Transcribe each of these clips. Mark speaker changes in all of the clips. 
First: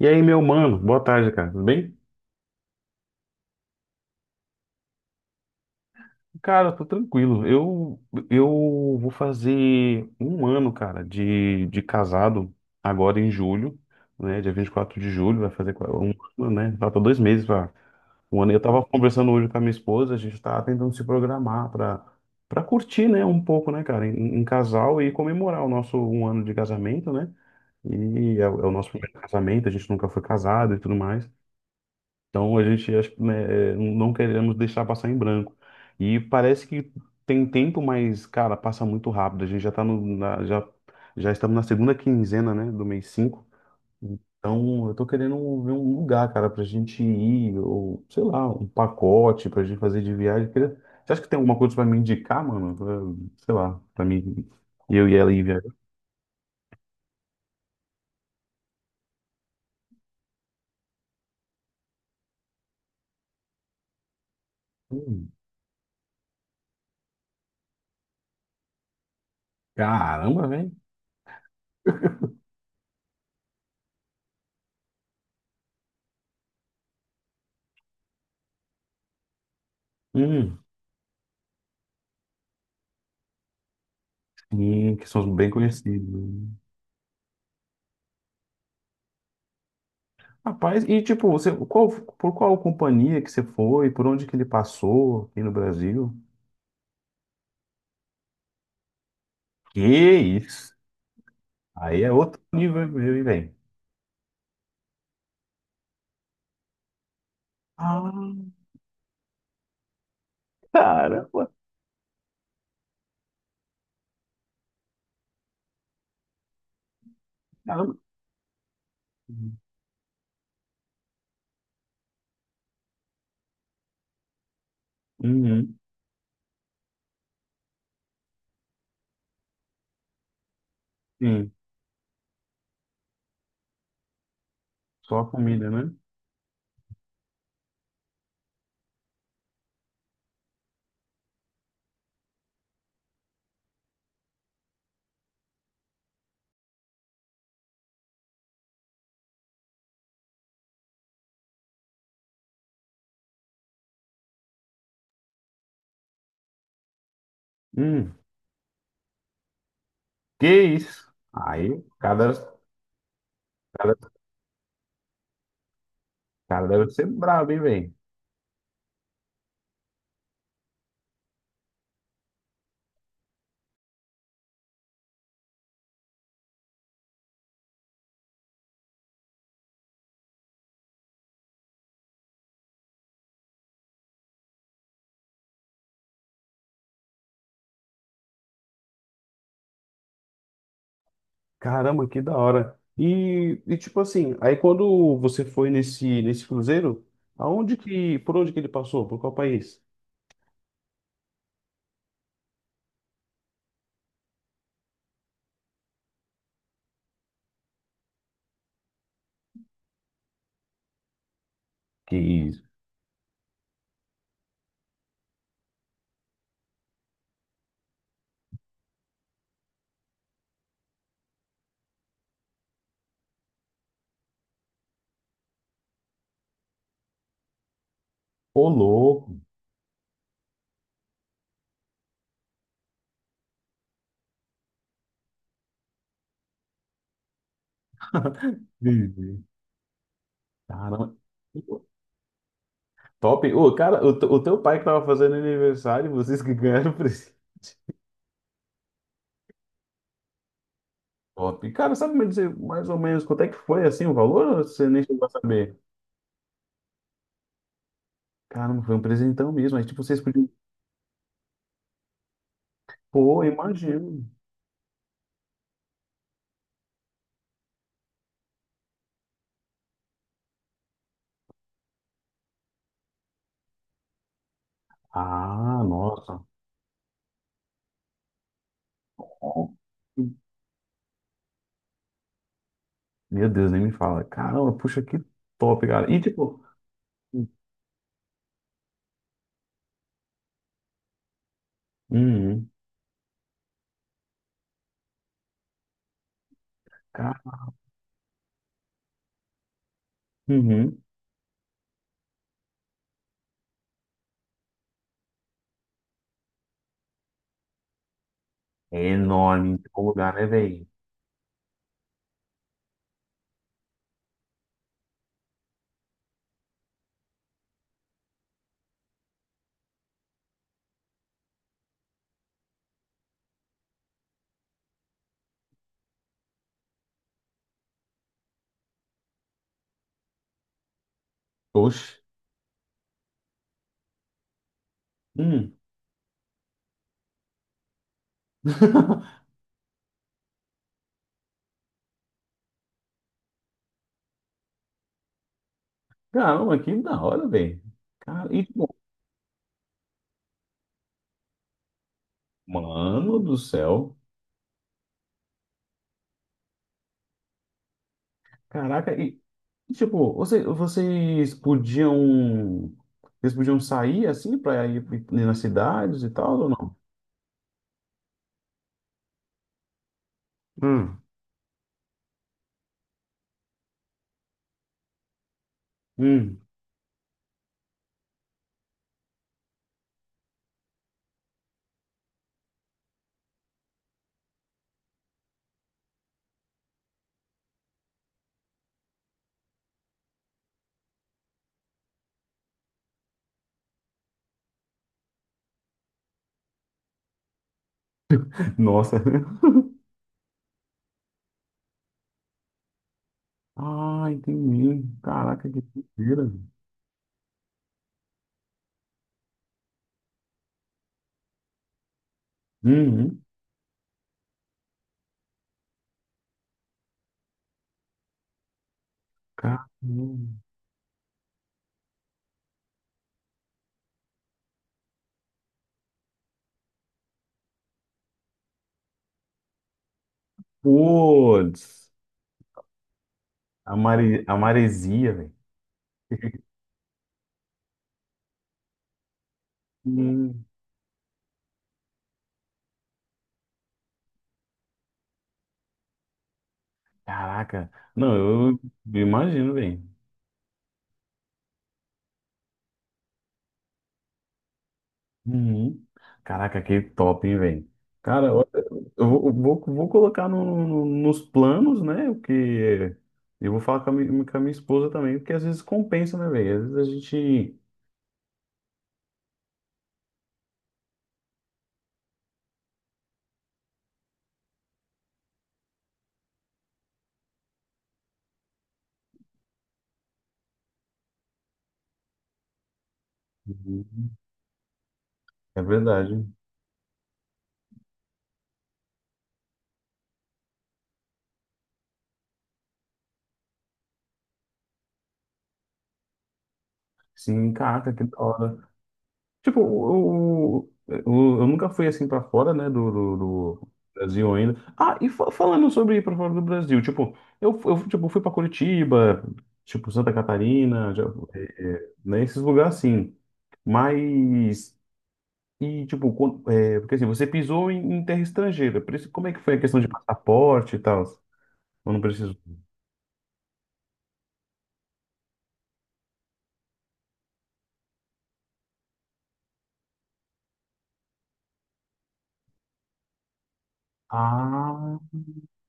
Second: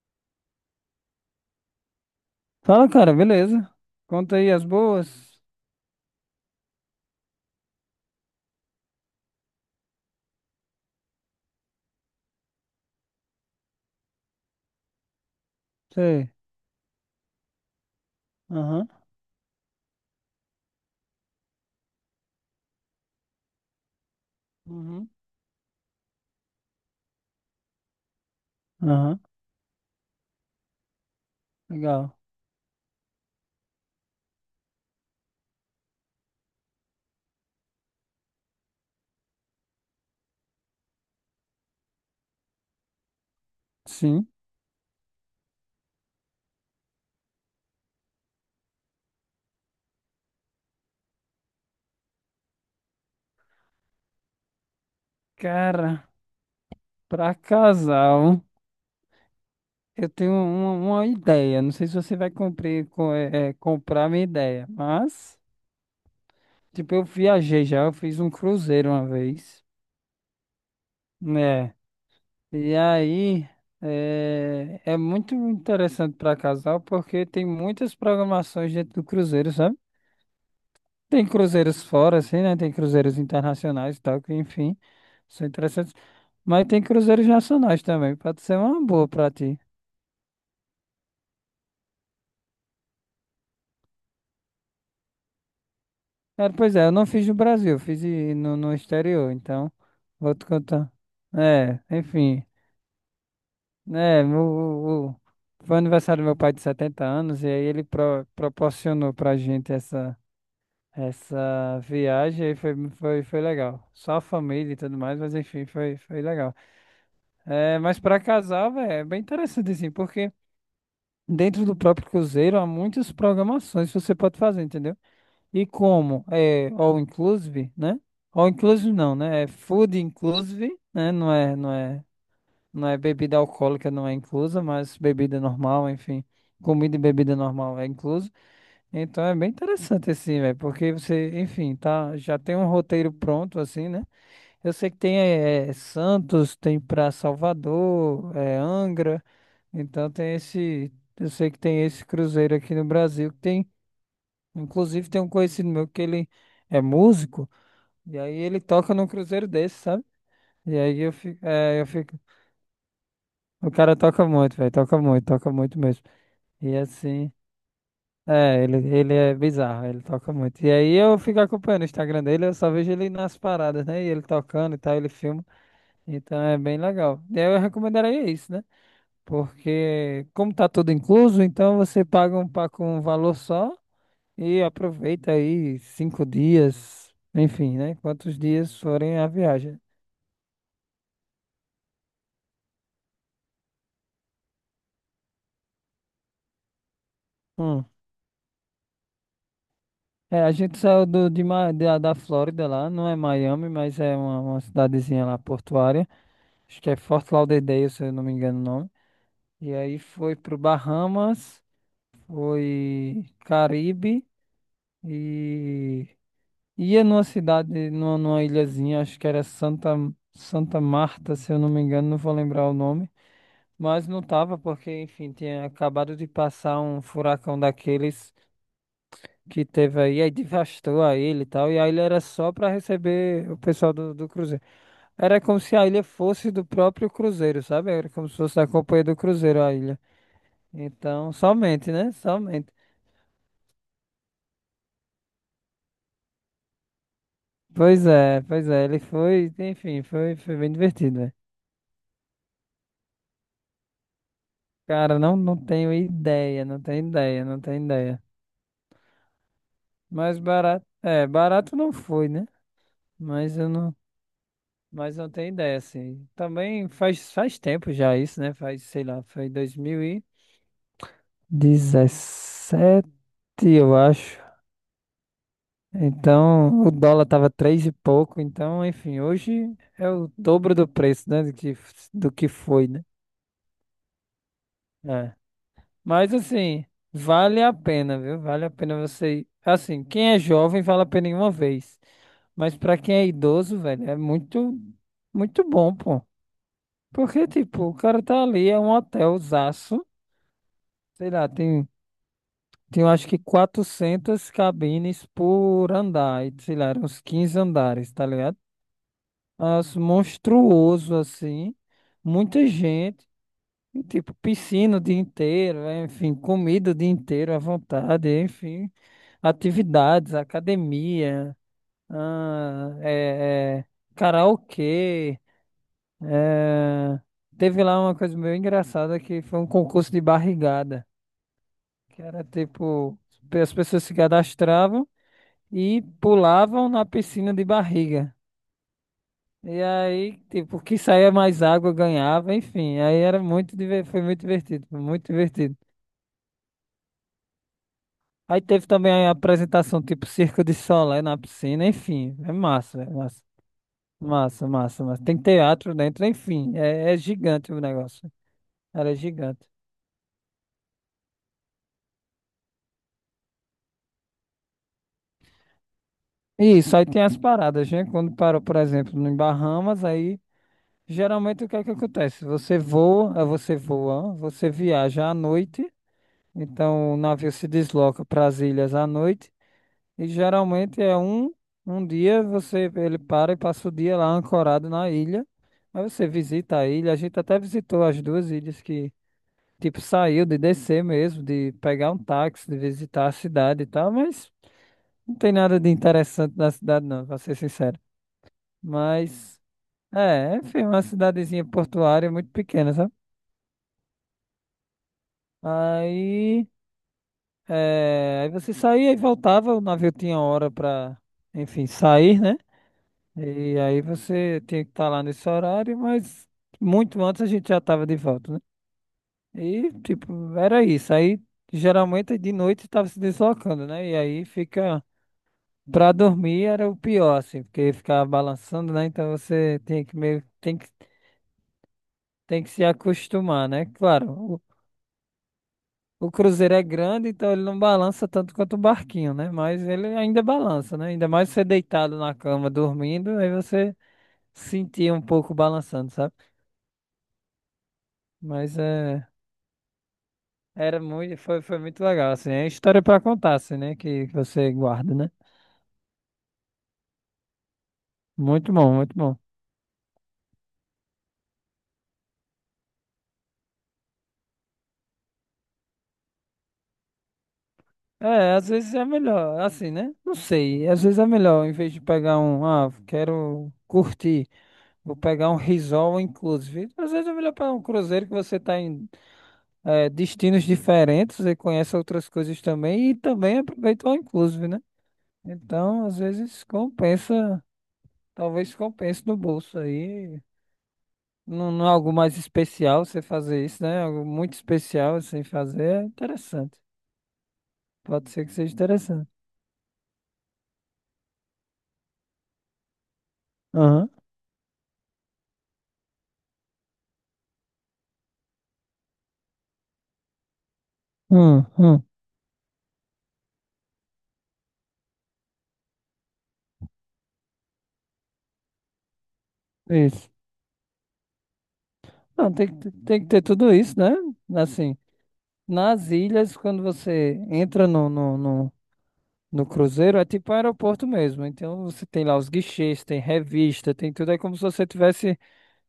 Speaker 1: E aí, meu mano, boa tarde, cara. Tudo bem?
Speaker 2: Fala, cara, beleza. Conta aí as boas.
Speaker 1: Cara, eu tô tranquilo. Eu vou fazer um ano, cara, de casado agora em julho, né? Dia 24 de julho, vai fazer um
Speaker 2: Sei.
Speaker 1: ano, né? Falta dois meses para um ano. Eu tava
Speaker 2: Aham,
Speaker 1: conversando hoje com a minha esposa, a gente tava tentando se programar para curtir, né, um pouco, né, cara, em casal
Speaker 2: uhum,
Speaker 1: e comemorar o nosso um ano de casamento, né? É o nosso primeiro
Speaker 2: aham,
Speaker 1: casamento, a gente nunca foi casado e tudo mais.
Speaker 2: legal.
Speaker 1: Então a gente acho que, né, é, não queremos deixar passar em branco. E parece que tem tempo, mas, cara, passa muito rápido. A gente já tá no, na- já, já estamos na segunda quinzena, né, do mês 5.
Speaker 2: Sim.
Speaker 1: Então eu tô querendo ver um lugar, cara, pra gente ir, ou sei lá, um pacote pra gente fazer de viagem. Você acha que tem alguma coisa pra me indicar, mano? Sei lá, pra mim, eu e ela ir viajar.
Speaker 2: Cara, pra casal, eu tenho uma ideia. Não sei se você vai cumprir, com, comprar minha ideia,
Speaker 1: Hum,
Speaker 2: mas, tipo, eu viajei já, eu fiz um cruzeiro uma vez,
Speaker 1: caramba, velho.
Speaker 2: né? E aí, é muito interessante pra casal porque tem muitas programações dentro do cruzeiro, sabe?
Speaker 1: Hum,
Speaker 2: Tem cruzeiros fora, assim, né? Tem cruzeiros internacionais e tal, que enfim,
Speaker 1: sim, que são
Speaker 2: são
Speaker 1: bem
Speaker 2: interessantes.
Speaker 1: conhecidos, né?
Speaker 2: Mas tem cruzeiros nacionais também, pode ser uma boa pra ti.
Speaker 1: Rapaz, e tipo, por qual companhia que você foi? Por onde que ele passou aqui no Brasil?
Speaker 2: É, pois é, eu não fiz no Brasil, eu fiz no, exterior, então
Speaker 1: Que
Speaker 2: vou te
Speaker 1: isso?
Speaker 2: contar. É,
Speaker 1: Aí é outro
Speaker 2: enfim,
Speaker 1: nível, meu, e vem.
Speaker 2: né? Foi o aniversário do meu pai de 70 anos e aí ele
Speaker 1: Ah,
Speaker 2: proporcionou pra gente essa,
Speaker 1: caramba,
Speaker 2: essa viagem e foi, foi legal. Só a família e tudo mais, mas enfim, foi, foi legal. É,
Speaker 1: caramba.
Speaker 2: mas para casal, velho, é bem interessante assim, porque dentro do próprio cruzeiro há muitas programações que você pode fazer, entendeu? E
Speaker 1: Uhum,
Speaker 2: como é all inclusive, né? All inclusive não, né? É food inclusive, né?
Speaker 1: sim,
Speaker 2: Não é, não é bebida alcoólica, não é inclusa, mas
Speaker 1: só a
Speaker 2: bebida
Speaker 1: comida,
Speaker 2: normal,
Speaker 1: né?
Speaker 2: enfim, comida e bebida normal é incluso. Então é bem interessante assim, velho, porque você, enfim, tá, já tem um roteiro pronto assim, né? Eu sei que tem Santos, tem pra Salvador, eh, Angra, então tem esse, eu sei que tem esse cruzeiro aqui no Brasil que tem, inclusive tem um conhecido meu que ele é músico
Speaker 1: Hum,
Speaker 2: e aí ele toca num cruzeiro desse, sabe?
Speaker 1: que
Speaker 2: E aí
Speaker 1: isso? Aí,
Speaker 2: eu fico, o
Speaker 1: cada
Speaker 2: cara
Speaker 1: cara,
Speaker 2: toca muito, velho, toca muito mesmo.
Speaker 1: cara
Speaker 2: E
Speaker 1: deve ser
Speaker 2: assim,
Speaker 1: brabo, hein, velho?
Speaker 2: é, ele é bizarro, ele toca muito. E aí eu fico acompanhando o Instagram dele, eu só vejo ele nas paradas, né? E ele tocando e tal, ele filma. Então é bem legal. Eu recomendaria isso, né? Porque como tá tudo incluso, então você paga um pacote com um valor só e aproveita aí 5 dias, enfim, né? Quantos dias forem a viagem.
Speaker 1: Caramba, que da hora. E tipo assim, aí quando você foi nesse cruzeiro,
Speaker 2: Hum.
Speaker 1: por onde que ele passou? Por qual país?
Speaker 2: É, a gente saiu do, de, Ma- da, da Flórida lá, não é Miami, mas é uma cidadezinha lá portuária. Acho que é Fort Lauderdale, se eu não me engano o nome. E aí foi pro Bahamas,
Speaker 1: Que isso?
Speaker 2: foi Caribe e ia numa cidade, numa ilhazinha, acho que era Santa Marta, se eu não me engano, não vou lembrar o nome. Mas não tava, porque, enfim, tinha acabado de passar um furacão daqueles
Speaker 1: Ô, louco.
Speaker 2: que teve aí, aí devastou a ilha e tal, e a ilha era só para receber o pessoal do cruzeiro. Era como se a ilha fosse do próprio cruzeiro, sabe? Era como se fosse da companhia do
Speaker 1: Entendi.
Speaker 2: cruzeiro a ilha.
Speaker 1: Caramba.
Speaker 2: Então, somente, né? Somente.
Speaker 1: Top. Ô, cara, o teu pai que tava fazendo aniversário, vocês que ganharam o presente.
Speaker 2: Pois é, ele foi, enfim, foi, foi bem divertido, né?
Speaker 1: Top. Cara, sabe me dizer mais ou menos quanto é que foi assim o valor? Ou você nem
Speaker 2: Cara,
Speaker 1: chegou a
Speaker 2: não, não
Speaker 1: saber.
Speaker 2: tenho ideia, não tenho ideia, não tenho ideia.
Speaker 1: Caramba, foi um presentão mesmo. Aí, tipo, vocês
Speaker 2: Mas
Speaker 1: podiam.
Speaker 2: barato, é, barato não foi, né?
Speaker 1: Pô,
Speaker 2: Mas eu não,
Speaker 1: imagino.
Speaker 2: mas não tenho ideia, assim. Também faz, faz tempo já isso, né? Faz, sei lá, foi 2017, eu acho.
Speaker 1: Ah, nossa.
Speaker 2: Então, o dólar tava três e pouco, então, enfim, hoje é o dobro do preço, né? Do que foi, né?
Speaker 1: Meu Deus, nem me fala. Caramba, puxa, que
Speaker 2: É.
Speaker 1: top, cara. E,
Speaker 2: Mas
Speaker 1: tipo.
Speaker 2: assim, vale a pena, viu? Vale a pena você ir. Assim, quem é jovem, vale a pena em uma vez.
Speaker 1: Uhum.
Speaker 2: Mas pra quem é idoso, velho, é muito, muito bom, pô.
Speaker 1: Cara,
Speaker 2: Porque, tipo, o cara tá ali, é um hotelzaço,
Speaker 1: uhum.
Speaker 2: sei lá, tem, tem eu acho que 400 cabines por andar, e, sei lá, eram uns 15 andares, tá ligado?
Speaker 1: É enorme
Speaker 2: As
Speaker 1: o lugar, né, velho?
Speaker 2: monstruoso, assim, muita gente, e, tipo, piscina o dia inteiro, é, enfim, comida o dia inteiro à vontade, enfim, atividades, academia, ah, é, karaokê. É, teve lá uma coisa meio engraçada que foi um concurso de barrigada,
Speaker 1: Oxe.
Speaker 2: que era tipo, as pessoas se cadastravam
Speaker 1: Hum.
Speaker 2: e pulavam na piscina de barriga. E aí, tipo, que saía mais água ganhava, enfim. Aí era foi muito divertido, foi muito divertido.
Speaker 1: Caramba, que da hora, velho. Cara,
Speaker 2: Aí
Speaker 1: e,
Speaker 2: teve
Speaker 1: tipo,
Speaker 2: também a apresentação tipo Circo de Solé na piscina, enfim, é massa,
Speaker 1: mano do céu.
Speaker 2: massa, massa. Tem teatro dentro, enfim, é gigante o negócio.
Speaker 1: Caraca,
Speaker 2: Era gigante.
Speaker 1: tipo, vocês podiam. Vocês podiam sair assim pra ir ir nas cidades e tal, ou
Speaker 2: Isso,
Speaker 1: não?
Speaker 2: aí tem as paradas, né? Quando parou, por exemplo, em Bahamas, aí
Speaker 1: Hum.
Speaker 2: geralmente o que é que acontece? Você voa, você viaja à noite,
Speaker 1: Hum.
Speaker 2: então o navio se desloca para as ilhas à noite, e geralmente é um, um dia você ele para e passa o dia lá ancorado na ilha. Aí você visita a ilha, a gente até visitou as duas ilhas que, tipo, saiu de descer mesmo, de pegar um táxi, de visitar a cidade e tal, mas não tem nada de interessante na cidade, não, pra ser sincero.
Speaker 1: Nossa.
Speaker 2: Mas, é, enfim, uma cidadezinha portuária muito pequena, sabe?
Speaker 1: Ah, entendi. Caraca, que doideira.
Speaker 2: Aí, é, aí você saía e voltava, o navio tinha hora pra, enfim, sair, né?
Speaker 1: Uhum.
Speaker 2: E aí você tinha que estar lá nesse horário, mas muito antes a gente já estava de volta, né?
Speaker 1: Caramba.
Speaker 2: E, tipo, era isso. Aí, geralmente, de noite estava se deslocando, né? E aí fica, pra dormir era o pior, assim, porque ficava balançando, né? Então você tem que meio,
Speaker 1: Putz.
Speaker 2: tem que se acostumar, né?
Speaker 1: A
Speaker 2: Claro.
Speaker 1: maresia, velho.
Speaker 2: O cruzeiro é grande, então ele não balança tanto quanto o barquinho, né? Mas ele ainda
Speaker 1: Hum.
Speaker 2: balança, né? Ainda mais você deitado na cama dormindo, aí você sentia um pouco balançando, sabe?
Speaker 1: Caraca. Não,
Speaker 2: Mas
Speaker 1: eu
Speaker 2: é,
Speaker 1: imagino, velho.
Speaker 2: era muito, foi, foi muito legal, assim. É história pra contar, assim, né? Que você guarda, né?
Speaker 1: Uhum. Caraca, que top, hein, velho? Cara, eu
Speaker 2: Muito bom, muito
Speaker 1: eu
Speaker 2: bom.
Speaker 1: vou, eu vou vou colocar nos planos, né? O que eu vou falar com com a minha esposa também, porque às vezes compensa, né, velho? Às vezes a gente.
Speaker 2: É, às vezes é melhor, assim, né? Não sei, às vezes é melhor, em vez de pegar um, ah, quero curtir, vou pegar um resort inclusive. Às vezes é melhor pegar um cruzeiro que você tá em é, destinos diferentes e conhece outras coisas também e também aproveita o all
Speaker 1: Uhum.
Speaker 2: inclusive, né?
Speaker 1: É
Speaker 2: Então, às
Speaker 1: verdade.
Speaker 2: vezes compensa, talvez compense no bolso aí. Não, não é algo mais especial você fazer isso, né? É algo muito especial assim fazer é interessante.
Speaker 1: Sim, caraca, que
Speaker 2: Pode
Speaker 1: da
Speaker 2: ser que seja
Speaker 1: hora.
Speaker 2: interessante.
Speaker 1: Tipo, eu nunca fui assim pra fora, né, do
Speaker 2: Aham.
Speaker 1: Brasil ainda. Ah, e falando sobre ir pra fora do Brasil, tipo, eu tipo, fui pra Curitiba, tipo, Santa Catarina, já,
Speaker 2: Hum, hum,
Speaker 1: né, esses lugares assim. Mas, e tipo, é, porque assim, você pisou em terra estrangeira, por isso, como é que foi a questão de
Speaker 2: isso.
Speaker 1: passaporte e tal? Eu não
Speaker 2: Não,
Speaker 1: preciso.
Speaker 2: tem que ter tudo isso, né? Assim, nas ilhas, quando você entra no no cruzeiro é tipo aeroporto mesmo. Então você tem lá os guichês, tem revista, tem tudo. É como se você
Speaker 1: Ah,
Speaker 2: tivesse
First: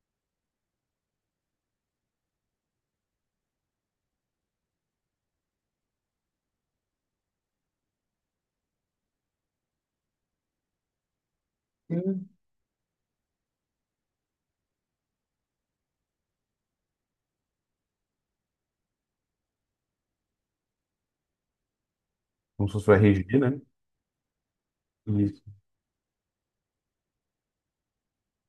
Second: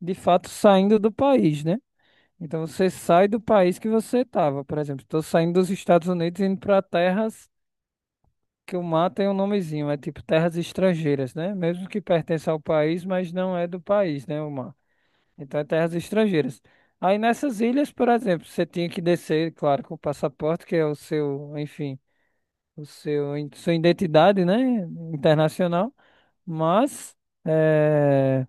Speaker 2: de fato saindo do país, né? Então você sai do país que você estava. Por exemplo, estou saindo dos Estados Unidos e indo para terras que o mar tem um nomezinho. É tipo terras estrangeiras, né? Mesmo que
Speaker 1: sim.
Speaker 2: pertence ao país, mas não é do país, né? O mar. Então é terras estrangeiras. Aí nessas ilhas, por exemplo, você tinha que descer, claro, com o passaporte, que é o seu, enfim,
Speaker 1: Como se
Speaker 2: o
Speaker 1: fosse o
Speaker 2: seu,
Speaker 1: RG, né?
Speaker 2: sua identidade, né?
Speaker 1: Isso.
Speaker 2: Internacional. Mas eh,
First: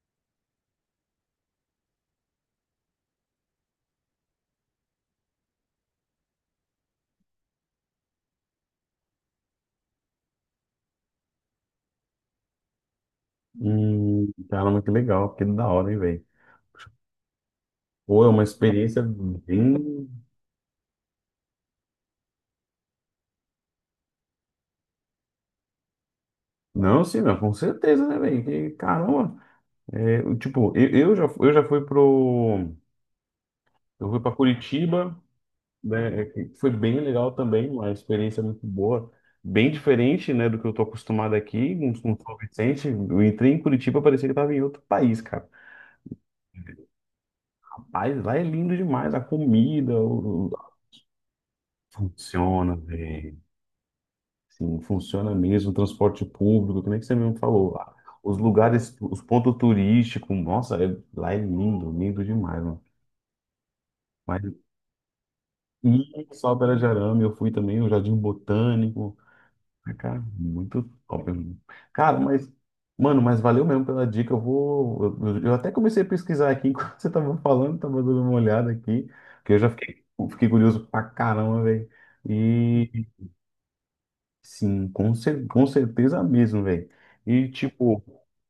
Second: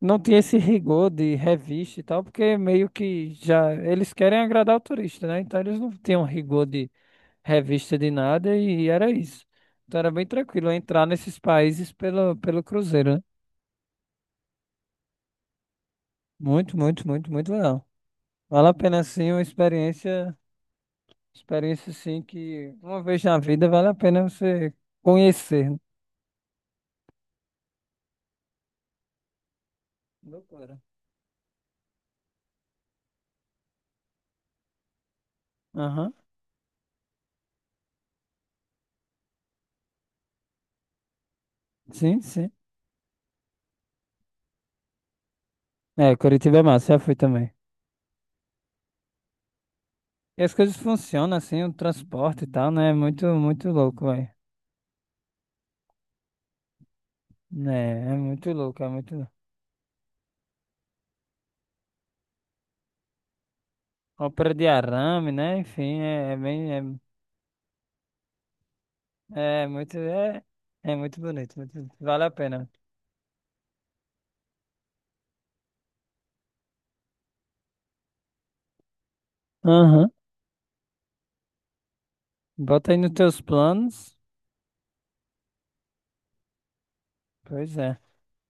Speaker 2: não tinha esse rigor de revista e tal, porque meio que já eles querem agradar o turista, né? Então eles não tinham rigor de revista de nada e era isso. Então era bem tranquilo entrar nesses países pelo cruzeiro, né?
Speaker 1: Caramba, que legal, que da hora, hein, velho.
Speaker 2: Muito, muito, muito, muito legal.
Speaker 1: Pô, é uma
Speaker 2: Vale a
Speaker 1: experiência
Speaker 2: pena sim, uma
Speaker 1: bem.
Speaker 2: experiência, experiência sim que uma vez na vida vale a pena você conhecer, né?
Speaker 1: Não, sim, não, com certeza, né, velho? Que caramba! É, tipo,
Speaker 2: Loucura.
Speaker 1: eu já fui pro. Eu fui pra Curitiba,
Speaker 2: Aham,
Speaker 1: né? É que foi bem legal também, uma experiência muito boa. Bem diferente, né, do que eu tô acostumado aqui, com
Speaker 2: sim,
Speaker 1: com São
Speaker 2: sim.
Speaker 1: Vicente. Eu entrei em Curitiba, parecia que eu tava em outro país, cara.
Speaker 2: É, Curitiba é massa, já fui também.
Speaker 1: Mas lá é lindo demais, a comida,
Speaker 2: E as coisas funcionam assim, o transporte e tal,
Speaker 1: funciona,
Speaker 2: né? É muito,
Speaker 1: velho.
Speaker 2: muito louco, velho.
Speaker 1: Sim, funciona mesmo, transporte público, que nem que você mesmo falou. Ah,
Speaker 2: Né? É
Speaker 1: os
Speaker 2: muito louco, é
Speaker 1: lugares,
Speaker 2: muito
Speaker 1: os
Speaker 2: louco.
Speaker 1: pontos turísticos, nossa, lá é lindo, lindo demais, mano. Mas
Speaker 2: Ópera de arame, né? Enfim,
Speaker 1: e
Speaker 2: é
Speaker 1: Sóbera de
Speaker 2: bem.
Speaker 1: Arame, eu fui também, o Jardim Botânico.
Speaker 2: É, é
Speaker 1: Ah,
Speaker 2: muito.
Speaker 1: cara,
Speaker 2: É,
Speaker 1: muito
Speaker 2: é muito
Speaker 1: top,
Speaker 2: bonito,
Speaker 1: mano.
Speaker 2: muito, bonito,
Speaker 1: Cara,
Speaker 2: vale a
Speaker 1: mas,
Speaker 2: pena.
Speaker 1: mano, mas valeu mesmo pela dica. Eu vou. Eu até comecei a pesquisar aqui enquanto você tava falando, tava dando uma olhada aqui, que eu já fiquei,
Speaker 2: Aham.
Speaker 1: fiquei curioso pra caramba, velho.
Speaker 2: Bota aí nos teus planos.
Speaker 1: Sim, com certeza mesmo, velho. E
Speaker 2: Pois é.
Speaker 1: tipo,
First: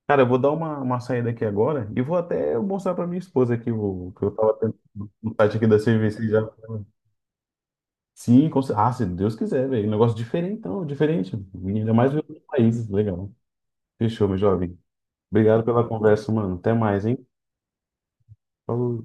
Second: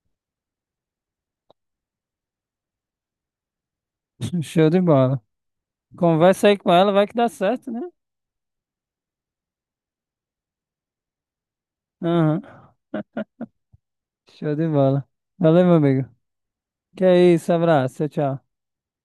Speaker 1: cara, eu vou dar uma saída aqui agora e vou até mostrar pra minha esposa aqui o que eu tava
Speaker 2: Show
Speaker 1: tendo
Speaker 2: de bola.
Speaker 1: no site aqui da CVC já.
Speaker 2: Conversa aí com ela, vai que dá certo, né?
Speaker 1: Sim, ah, se Deus quiser, velho. Um negócio diferentão, diferente. Ainda mais em outros
Speaker 2: Aham.
Speaker 1: países, legal. Fechou, meu
Speaker 2: Show de
Speaker 1: jovem.
Speaker 2: bola.
Speaker 1: Obrigado
Speaker 2: Valeu, meu
Speaker 1: pela
Speaker 2: amigo.
Speaker 1: conversa, mano. Até mais,
Speaker 2: Que
Speaker 1: hein?
Speaker 2: é isso, abraço, tchau, tchau.
Speaker 1: Falou.